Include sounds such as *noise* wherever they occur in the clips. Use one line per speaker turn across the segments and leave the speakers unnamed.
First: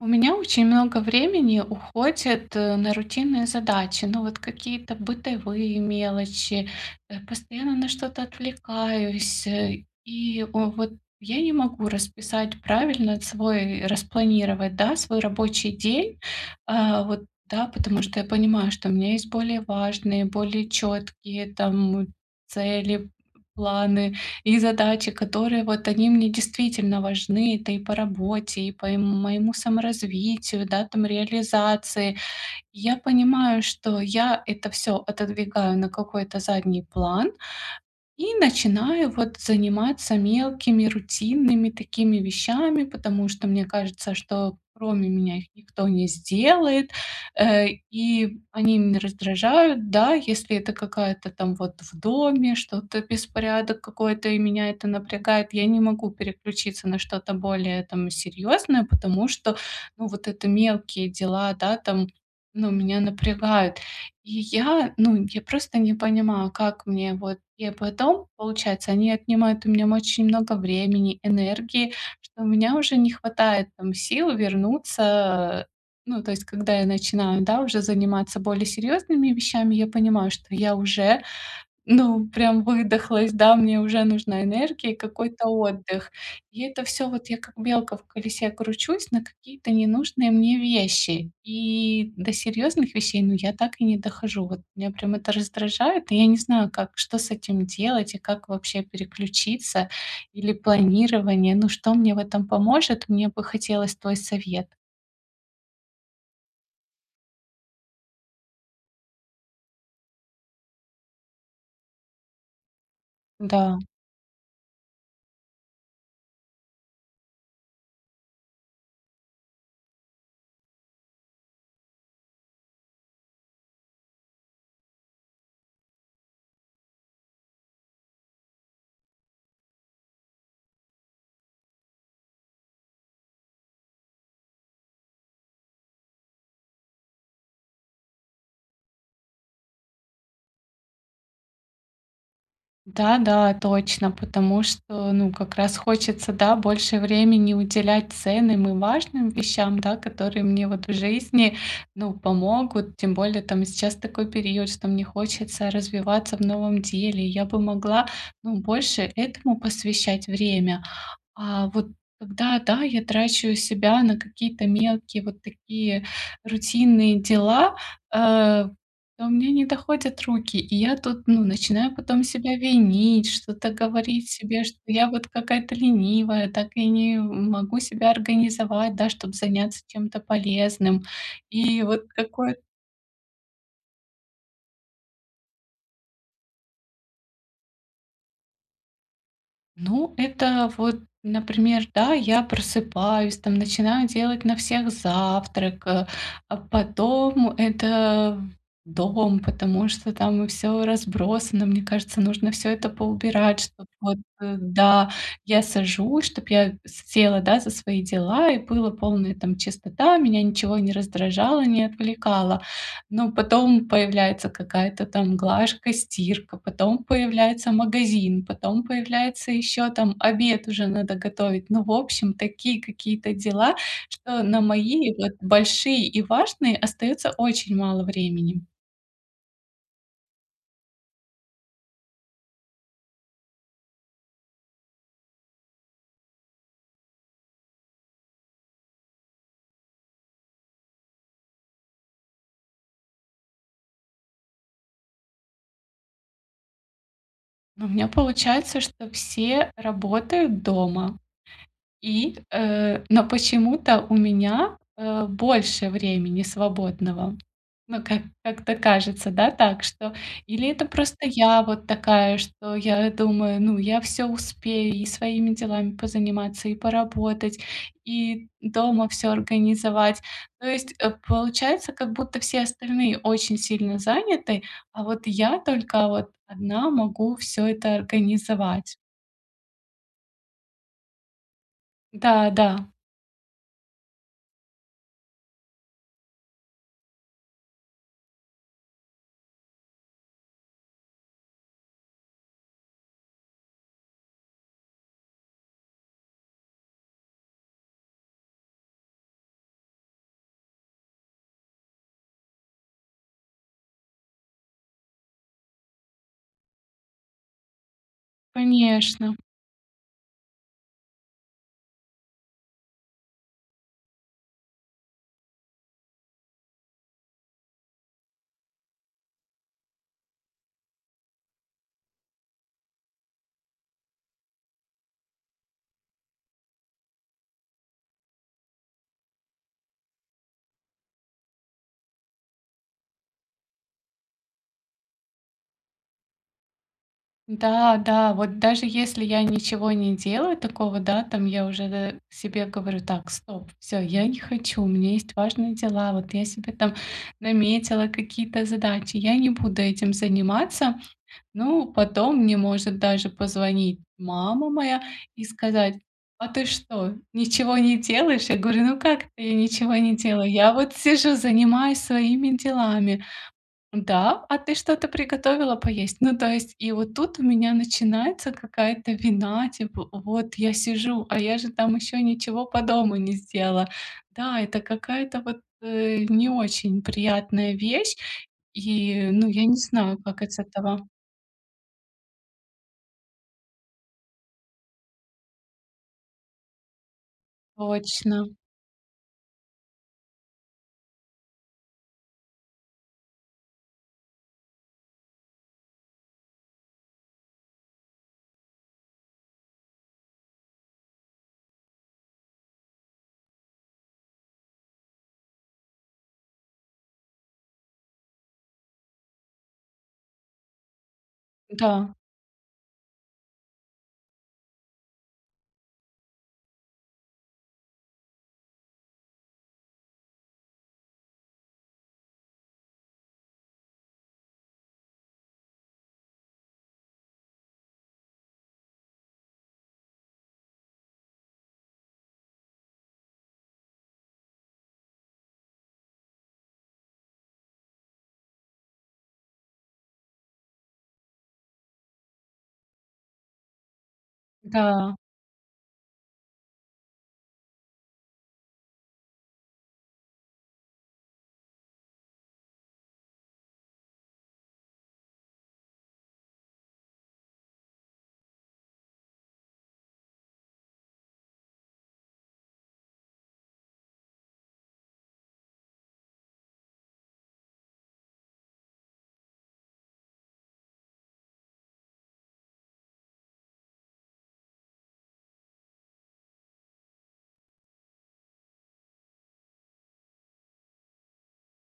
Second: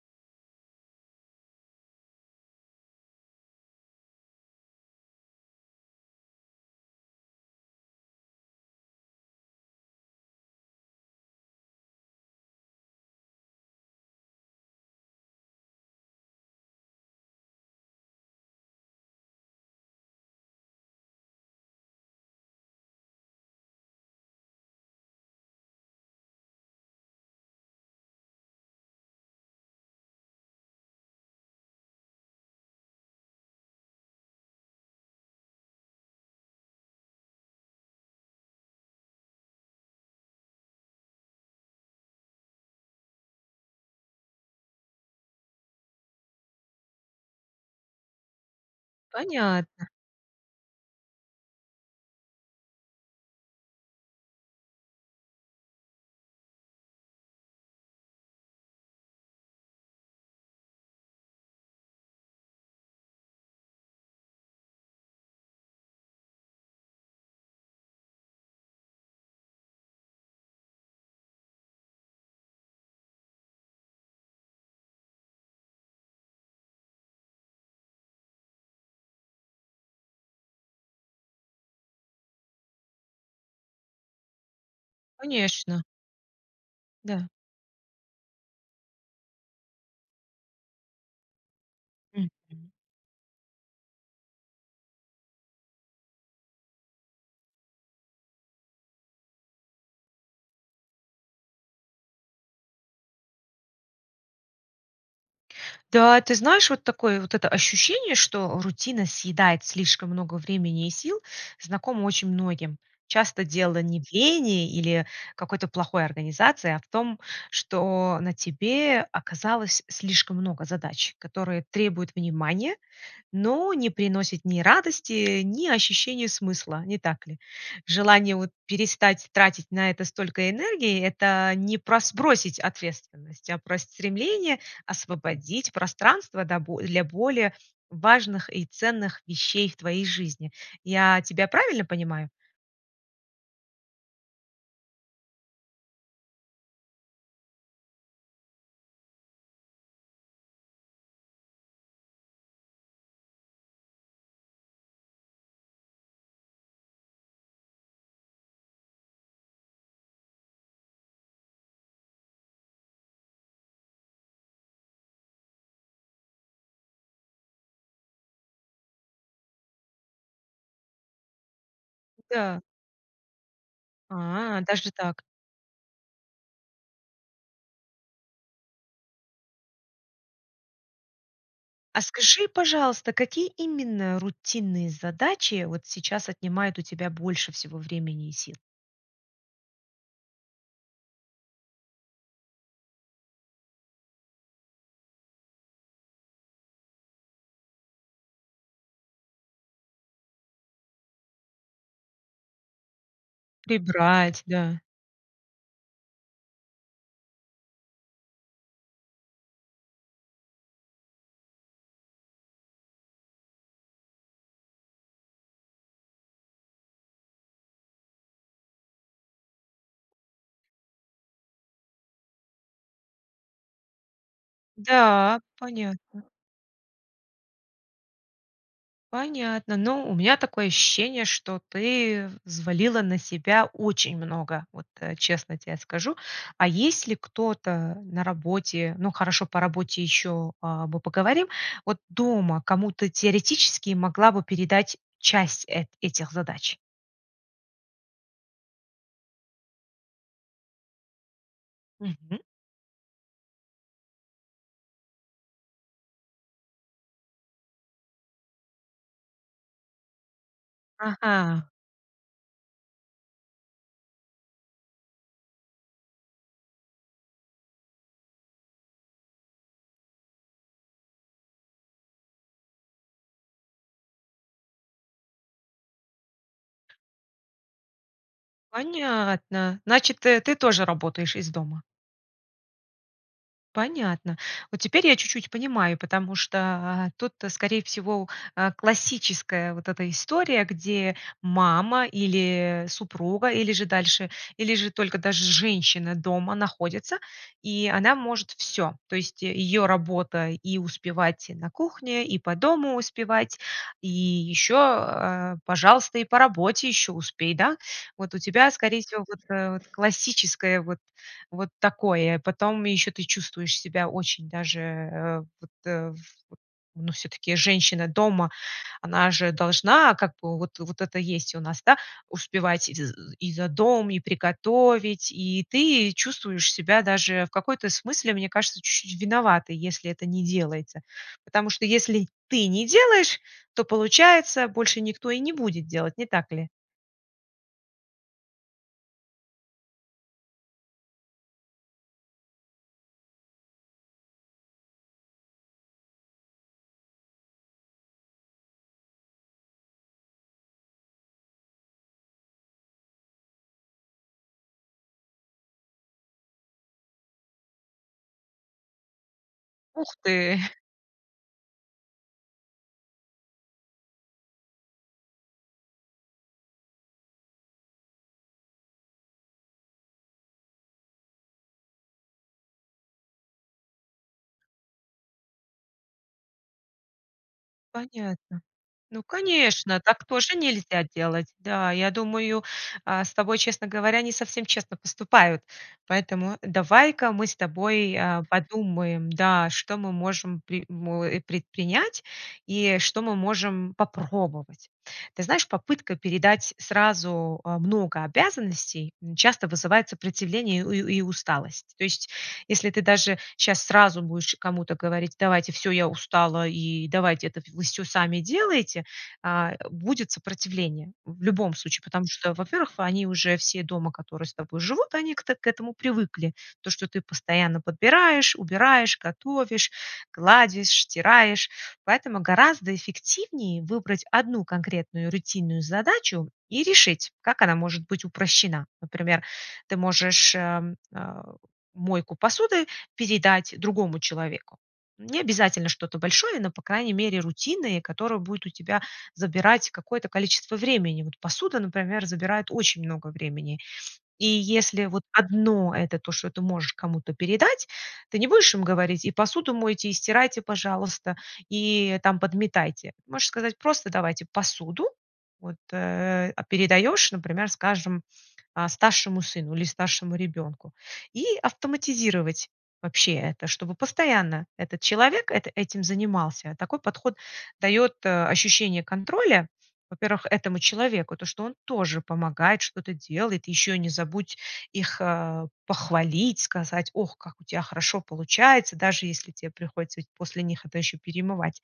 У меня очень много времени уходит на рутинные задачи. Ну, вот, какие-то бытовые мелочи, э, постоянно на что-то отвлекаюсь, э, и, вот, я не могу расписать правильно свой распланировать, да, свой рабочий день. Э, вот, да, потому что я понимаю, что у меня есть более важные, более четкие, там, цели, планы и задачи, которые, вот, они мне действительно важны. Это и по работе, и по, эм, моему саморазвитию, да, там, реализации. Я понимаю, что я это всё отодвигаю на какой-то задний план и начинаю, вот, заниматься мелкими рутинными такими вещами, потому что мне кажется, что кроме меня их никто не сделает, э, и они меня
Понятно.
раздражают. Да, если это какая-то там, вот, в доме, что-то, беспорядок какой-то, и меня это напрягает, я не могу переключиться на что-то более там серьёзное, потому что, ну, вот это мелкие дела, да, там, ну, меня напрягают. И я, ну, я просто не понимаю, как мне вот я потом, получается, они отнимают у меня очень много времени, энергии, что у меня уже не хватает, там, сил вернуться, э Ну, то есть, когда я начинаю, да, уже заниматься более серьёзными вещами, я понимаю, что я уже, ну, прям выдохлась, да, мне уже нужна энергия и какой-то
Конечно.
отдых. И это всё,
Да.
вот, я как белка в колесе кручусь на какие-то ненужные мне вещи. И до
Мгм.
серьёзных вещей, ну, я так и не дохожу. Вот меня, прям, это раздражает. И я не знаю, как, что с этим делать и как вообще переключиться, или планирование, ну, что мне в этом поможет? Мне бы хотелось твой совет.
Да, ты знаешь, вот такое вот это ощущение, что рутина съедает слишком много времени и сил, знакомо очень многим. Часто
Да.
дело не в лени или какой-то плохой организации, а в том, что на тебе оказалось слишком много задач, которые требуют внимания, но не приносят ни радости, ни ощущения смысла, не так ли? Желание вот перестать тратить на это столько энергии- это не про сбросить ответственность, а про стремление освободить пространство да бо для более важных и ценных вещей в твоей жизни. Я тебя правильно понимаю?
Да да, точно, потому что, ну, как раз хочется, да, больше времени уделять ценным и важным вещам, да, которые мне вот в жизни, ну, помогут. Тем более, там, сейчас такой период, что мне хочется развиваться в новом деле, я бы могла, ну, больше этому посвящать время. А вот когда, да, я трачу себя на какие-то мелкие вот такие рутинные дела, э, то у меня не доходят руки, и я тут, ну, начинаю потом себя
Да.
винить, что-то говорить
А,
себе, что
даже
я
так.
вот какая-то ленивая, так я не, м, могу себя организовать, да, чтобы заняться тем-то полезным. И вот
А скажи,
какое
пожалуйста, какие именно рутинные задачи вот сейчас отнимают у тебя больше всего времени и сил?
Ну, это вот, например, да, я просыпаюсь, там, начинаю делать на всех завтрак, э, а потом это Дом, потому что там всё разбросано. Мне кажется, нужно всё это поубирать, чтоб вот
Прибрать, да.
да. Я сажусь, чтоб я с села, да, за свои дела, и была полная, там, чистота, меня ничего не раздражало, не отвлекало. Но потом появляется какая-то там глажка, стирка, потом появляется магазин, потом появляется ещё там обед уже надо готовить, ну, в общем, такие какие-то дела, что на мои вот
Да,
большие и
понятно.
важные остается очень мало времени.
Понятно. Ну у меня такое ощущение, что ты взвалила на себя очень много, вот, э, честно тебе скажу. А есть ли кто-то на работе, ну, хорошо, по работе ещё, а, мы поговорим. Вот, дома кому-то теоретически могла бы передать часть э этих задач?
У меня получается, что все работают дома. И,
Мгм.
э, но почему-то у меня, э, больше времени свободного. Ну, как как-то кажется, да, так что. Или это просто я
Ага.
вот такая, что я думаю: "Ну, я всё успею: и своими делами позаниматься, и поработать, и дома всё организовать". То есть, э, получается, как будто все остальные очень сильно заняты, а вот я только вот одна могу всё это организовать.
Понятно. Значит, ты, э, ты тоже работаешь из дома?
Да да.
Понятно. Вот теперь я чуть-чуть понимаю, потому что тут, скорее всего, а, классическая вот эта история, где мама, или супруга, или же дальше, или же только даже женщина дома находится, и она может всё. То есть её работа- и успевать и на кухне, и по дому успевать, и ещё, э, пожалуйста, и по работе ещё успей, да? Вот у тебя, скорее всего,
Конечно.
вот, э, классическое вот вот такое. Потом ещё ты чувствуешь себя очень даже, э, вот э, в э, ну, всё-таки женщина дома, она же должна, как бы, вот вот это есть у нас, да, успевать и з и за дом, и приготовить, и ты чувствуешь себя даже в какой-то смысле, мне кажется, чуть-чуть виноватой, если это не делается. Потому что если ты не делаешь, то, получается, больше никто и не будет делать, не так ли?
Да, да, вот даже если я ничего не делаю такого, да, там, я уже д себе говорю: "Так, стоп, всё, я не хочу. У меня есть важные дела, вот я себе там наметила какие-то задачи, я не буду этим заниматься". Ну, потом, мне может даже позвонить мама моя и сказать: "А ты что, ничего не делаешь?" Я говорю: "Ну как это я ничего
Ух
не делаю?
ты!
Я
*chuckles*
вот сижу, занимаюсь своими делами". "Да? А ты что-то приготовила поесть?". Ну, то есть, и вот тут у меня начинается какая-то вина, типа: "Вот я сижу, а я же там ещё ничего по дому не сделала". Да, это какая-то вот, э, не очень приятная вещь,
Понятно. Ну,
и, ну, я не
конечно,
знаю,
так
как
тоже
из этого
нельзя делать. Да, я думаю, э, с тобой, честно говоря, не совсем честно поступают. Поэтому давай-ка мы с тобой, э,
Точно.
подумаем, да, что мы можем при мо э, предпринять и что мы можем попробовать. Ты знаешь, попытка передать сразу, э, много обязанностей часто вызывает сопротивление у ю и усталость. То есть, если ты даже щас сразу будешь кому-то говорить: "Давайте всё, я устала, и давайте это в всё сами делайте". А, э, будет сопротивление. В любом случае,
Да.
потому что, во-первых, они уже все дома, которые с тобой живут, они к так к этому привыкли. То, что ты постоянно подбираешь, убираешь, готовишь, гладишь, стираешь. Поэтому гораздо эффективнее выбрать одну конкретную рутинную задачу и решить, как она может быть упрощена. Например, ты можешь, э, а, мойку посуды передать другому человеку. Не обязательно что-то большое, но, по крайней мере, рутинные, которая будет у тебя забирать какое-то количество времени. Вот посуда, например, забирает очень много времени. И если
Да.
вот одно это то, что ты можешь кому-то передать, ты не будешь им говорить: "И посуду мойте, и стирайте, пожалуйста, и там подметайте". Можешь сказать просто: "Давайте посуду". Вот, э, а передаёшь, например, скажем, а старшему сыну или старшему ребенку и автоматизировать вообще. Это, чтобы постоянно этот человек эт этим занимался. Такой подход даёт, э, ощущение контроля, во-первых, этому человеку, то, что он тоже помогает, что-то делает, ещё не забудь их, э, похвалить, сказать: "Ох, как у тебя хорошо получается". Даже если тебе приходится ведь после них это ещё перемывать.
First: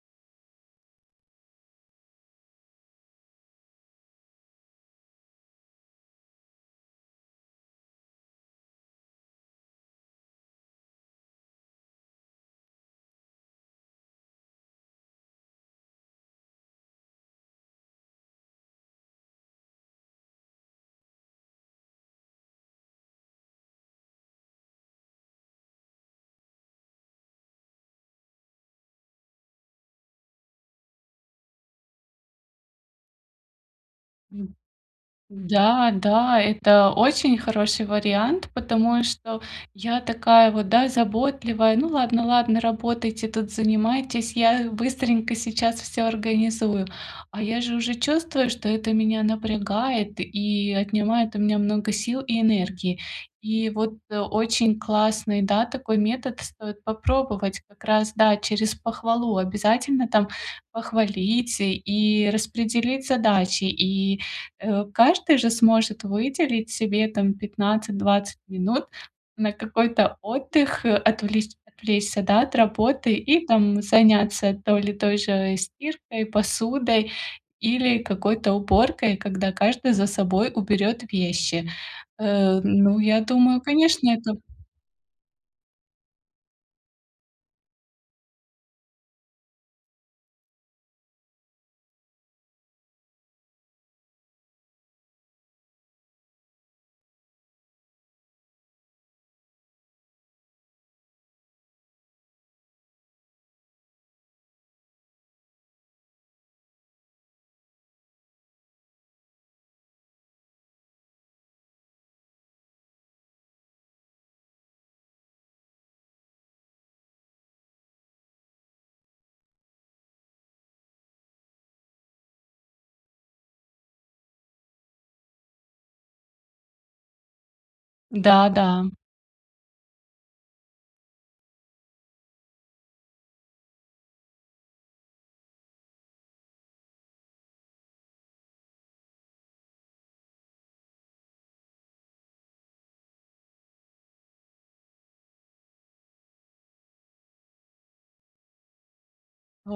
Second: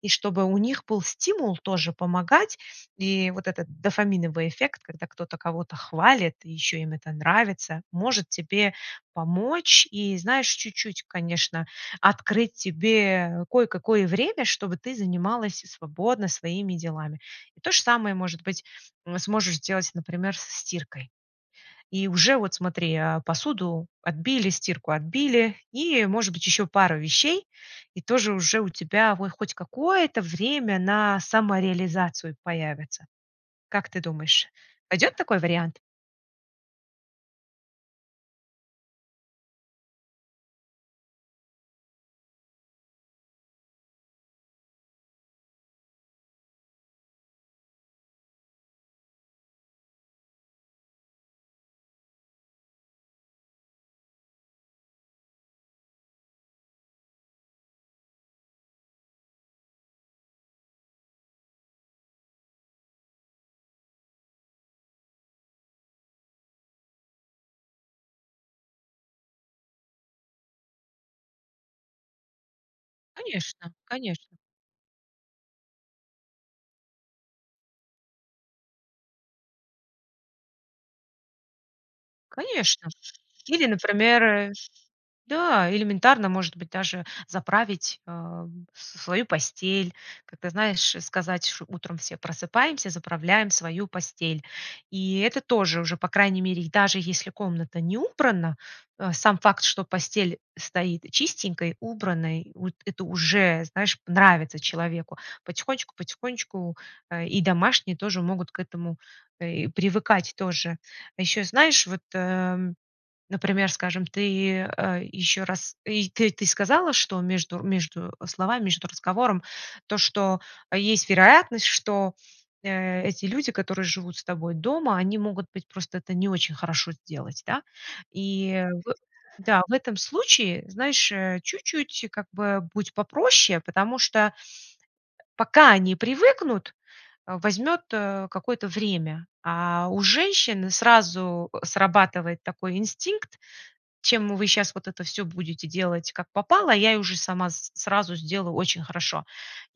И чтобы у них был стимул тоже помогать, и вот этот дофаминовый эффект, когда кто-то кого-то хвалит и ещё им это нравится, может тебе помочь и, знаешь, чуть-чуть, конечно, открыть тебе кое-какое время, чтобы ты занималась и свободно своими делами. И то же самое, может быть, м, сможешь сделать, например, со стиркой. И уже вот, смотри, э, посуду отбили, стирку отбили и, может быть, ещё пару вещей, и тоже уже у тебя вой хоть какое-то время на самореализацию появится. Как ты думаешь,
М.
пойдёт такой вариант?
Да, да, это очень хороший вариант, потому что я такая вот, да, заботливая: "Ну ладно, ладно, работайте тут, занимайтесь, я быстренько сейчас всё организую". А я же уже чувствую, что это меня напрягает и отнимает у меня много сил и энергии. И вот, э, очень классный, да, такой метод, стоит попробовать. Как раз, да, через похвалу. Обязательно там похвалить и распределить задачи. И, э, каждый же сможет выделить себе, там, 15-20 минут на какой-то отдых, э, отвле отвлечься, да, от работы и,
Конечно
там,
конечно.
заняться то ли той же стиркой, посудой или какой-то уборкой, когда каждый за собой уберёт вещи. Э,
Конечно.
ну, я думаю,
Или,
конечно, это
например, да, элементарно, может быть, даже заправить, э, с свою постель. Как-то, знаешь, э, сказать, что утром все просыпаемся, заправляем свою постель. И это тоже уже, по крайней мере, даже если комната не убрана, э, сам факт, что постель стоит чистенькой, убранной, вот это уже, знаешь, нравится человеку. Потихонечку потихонечку, э, и домашние тоже могут к этому, э, и привыкать тоже. Ещё, знаешь, вот, э, например, скажем, ты, э, ещё раз, э, и т ты сказала, что между между словами, между разговором то, что есть вероятность, что, э, эти люди, которые живут с тобой дома, они могут быть просто это не очень хорошо сделать, да?
Да
И
да.
в да, в этом случае, знаешь, э, чуть-чуть как бы будь попроще, потому что, э, пока они привыкнут, э, возьмёт, э, какое-то время, а у женщины сразу, э, срабатывает такой инстинкт: "Чем вы щас вот это все будете делать как попало, а я уже и сама с сразу сделаю очень хорошо".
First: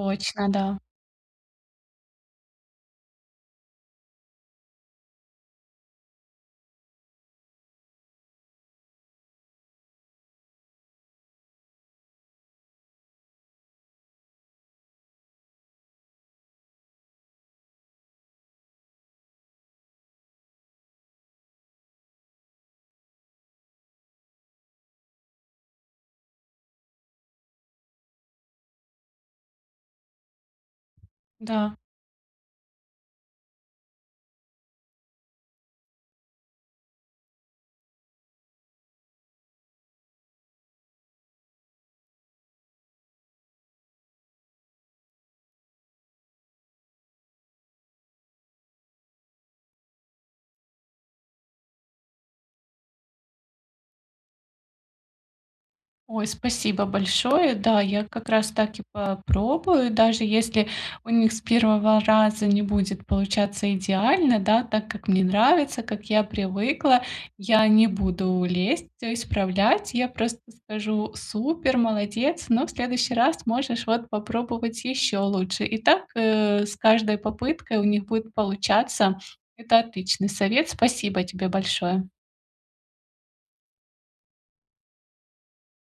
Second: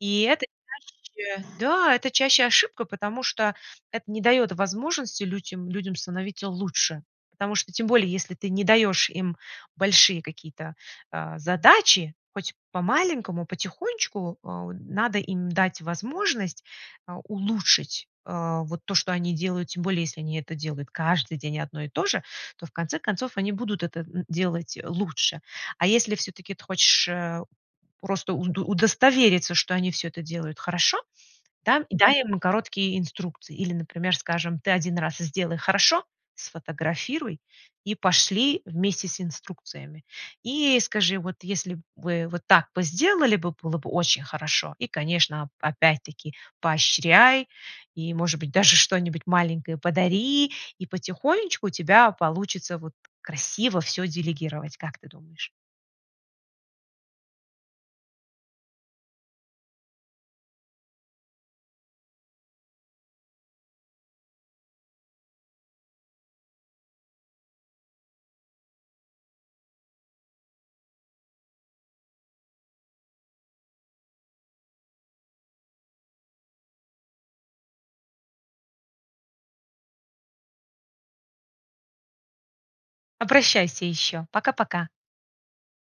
И это
да.
чаще Да, это чаще ошибка, потому что это не даёт возможности людям людям становиться лучше. Потому что тем более, если ты не даёшь им большие какие-то, э, задачи, хоть по-маленькому, потихонечку, а, у надо им дать возможность, э, улучшить, э, вот то, что они делают. Тем более, если они это делают каждый день одно и то же, то, в конце концов, они будут это н делать лучше. А если всё-таки ты хочешь, э, просто у удостовериться, что они всё это делают хорошо,
Да.
да,- дай им короткие инструкции. Или, например, скажем, ты 1 раз сделай хорошо, сфотографируй и пошли вместе с инструкциями. И скажи: "Вот, если б вы вот так бы сделали бы, было бы очень хорошо". И, конечно, опять-таки поощряй и, может быть, даже что-нибудь маленькое подари, и потихонечку у тебя получится, вот, красиво всё делегировать. Как ты думаешь?
Ой, спасибо большое. Да, я как раз так и попробую. Даже если у них с первого раза не будет получаться идеально, да, так как мне нравится, как я привыкла,- я не буду лезть, всё исправлять, я просто скажу: "Супер, молодец, но в следующий раз можешь вот попробовать ещё лучше". И так, э, с каждой попыткой у них будет получаться. Это отличный совет. Спасибо тебе большое.
Обращайся ещё. Пока пока.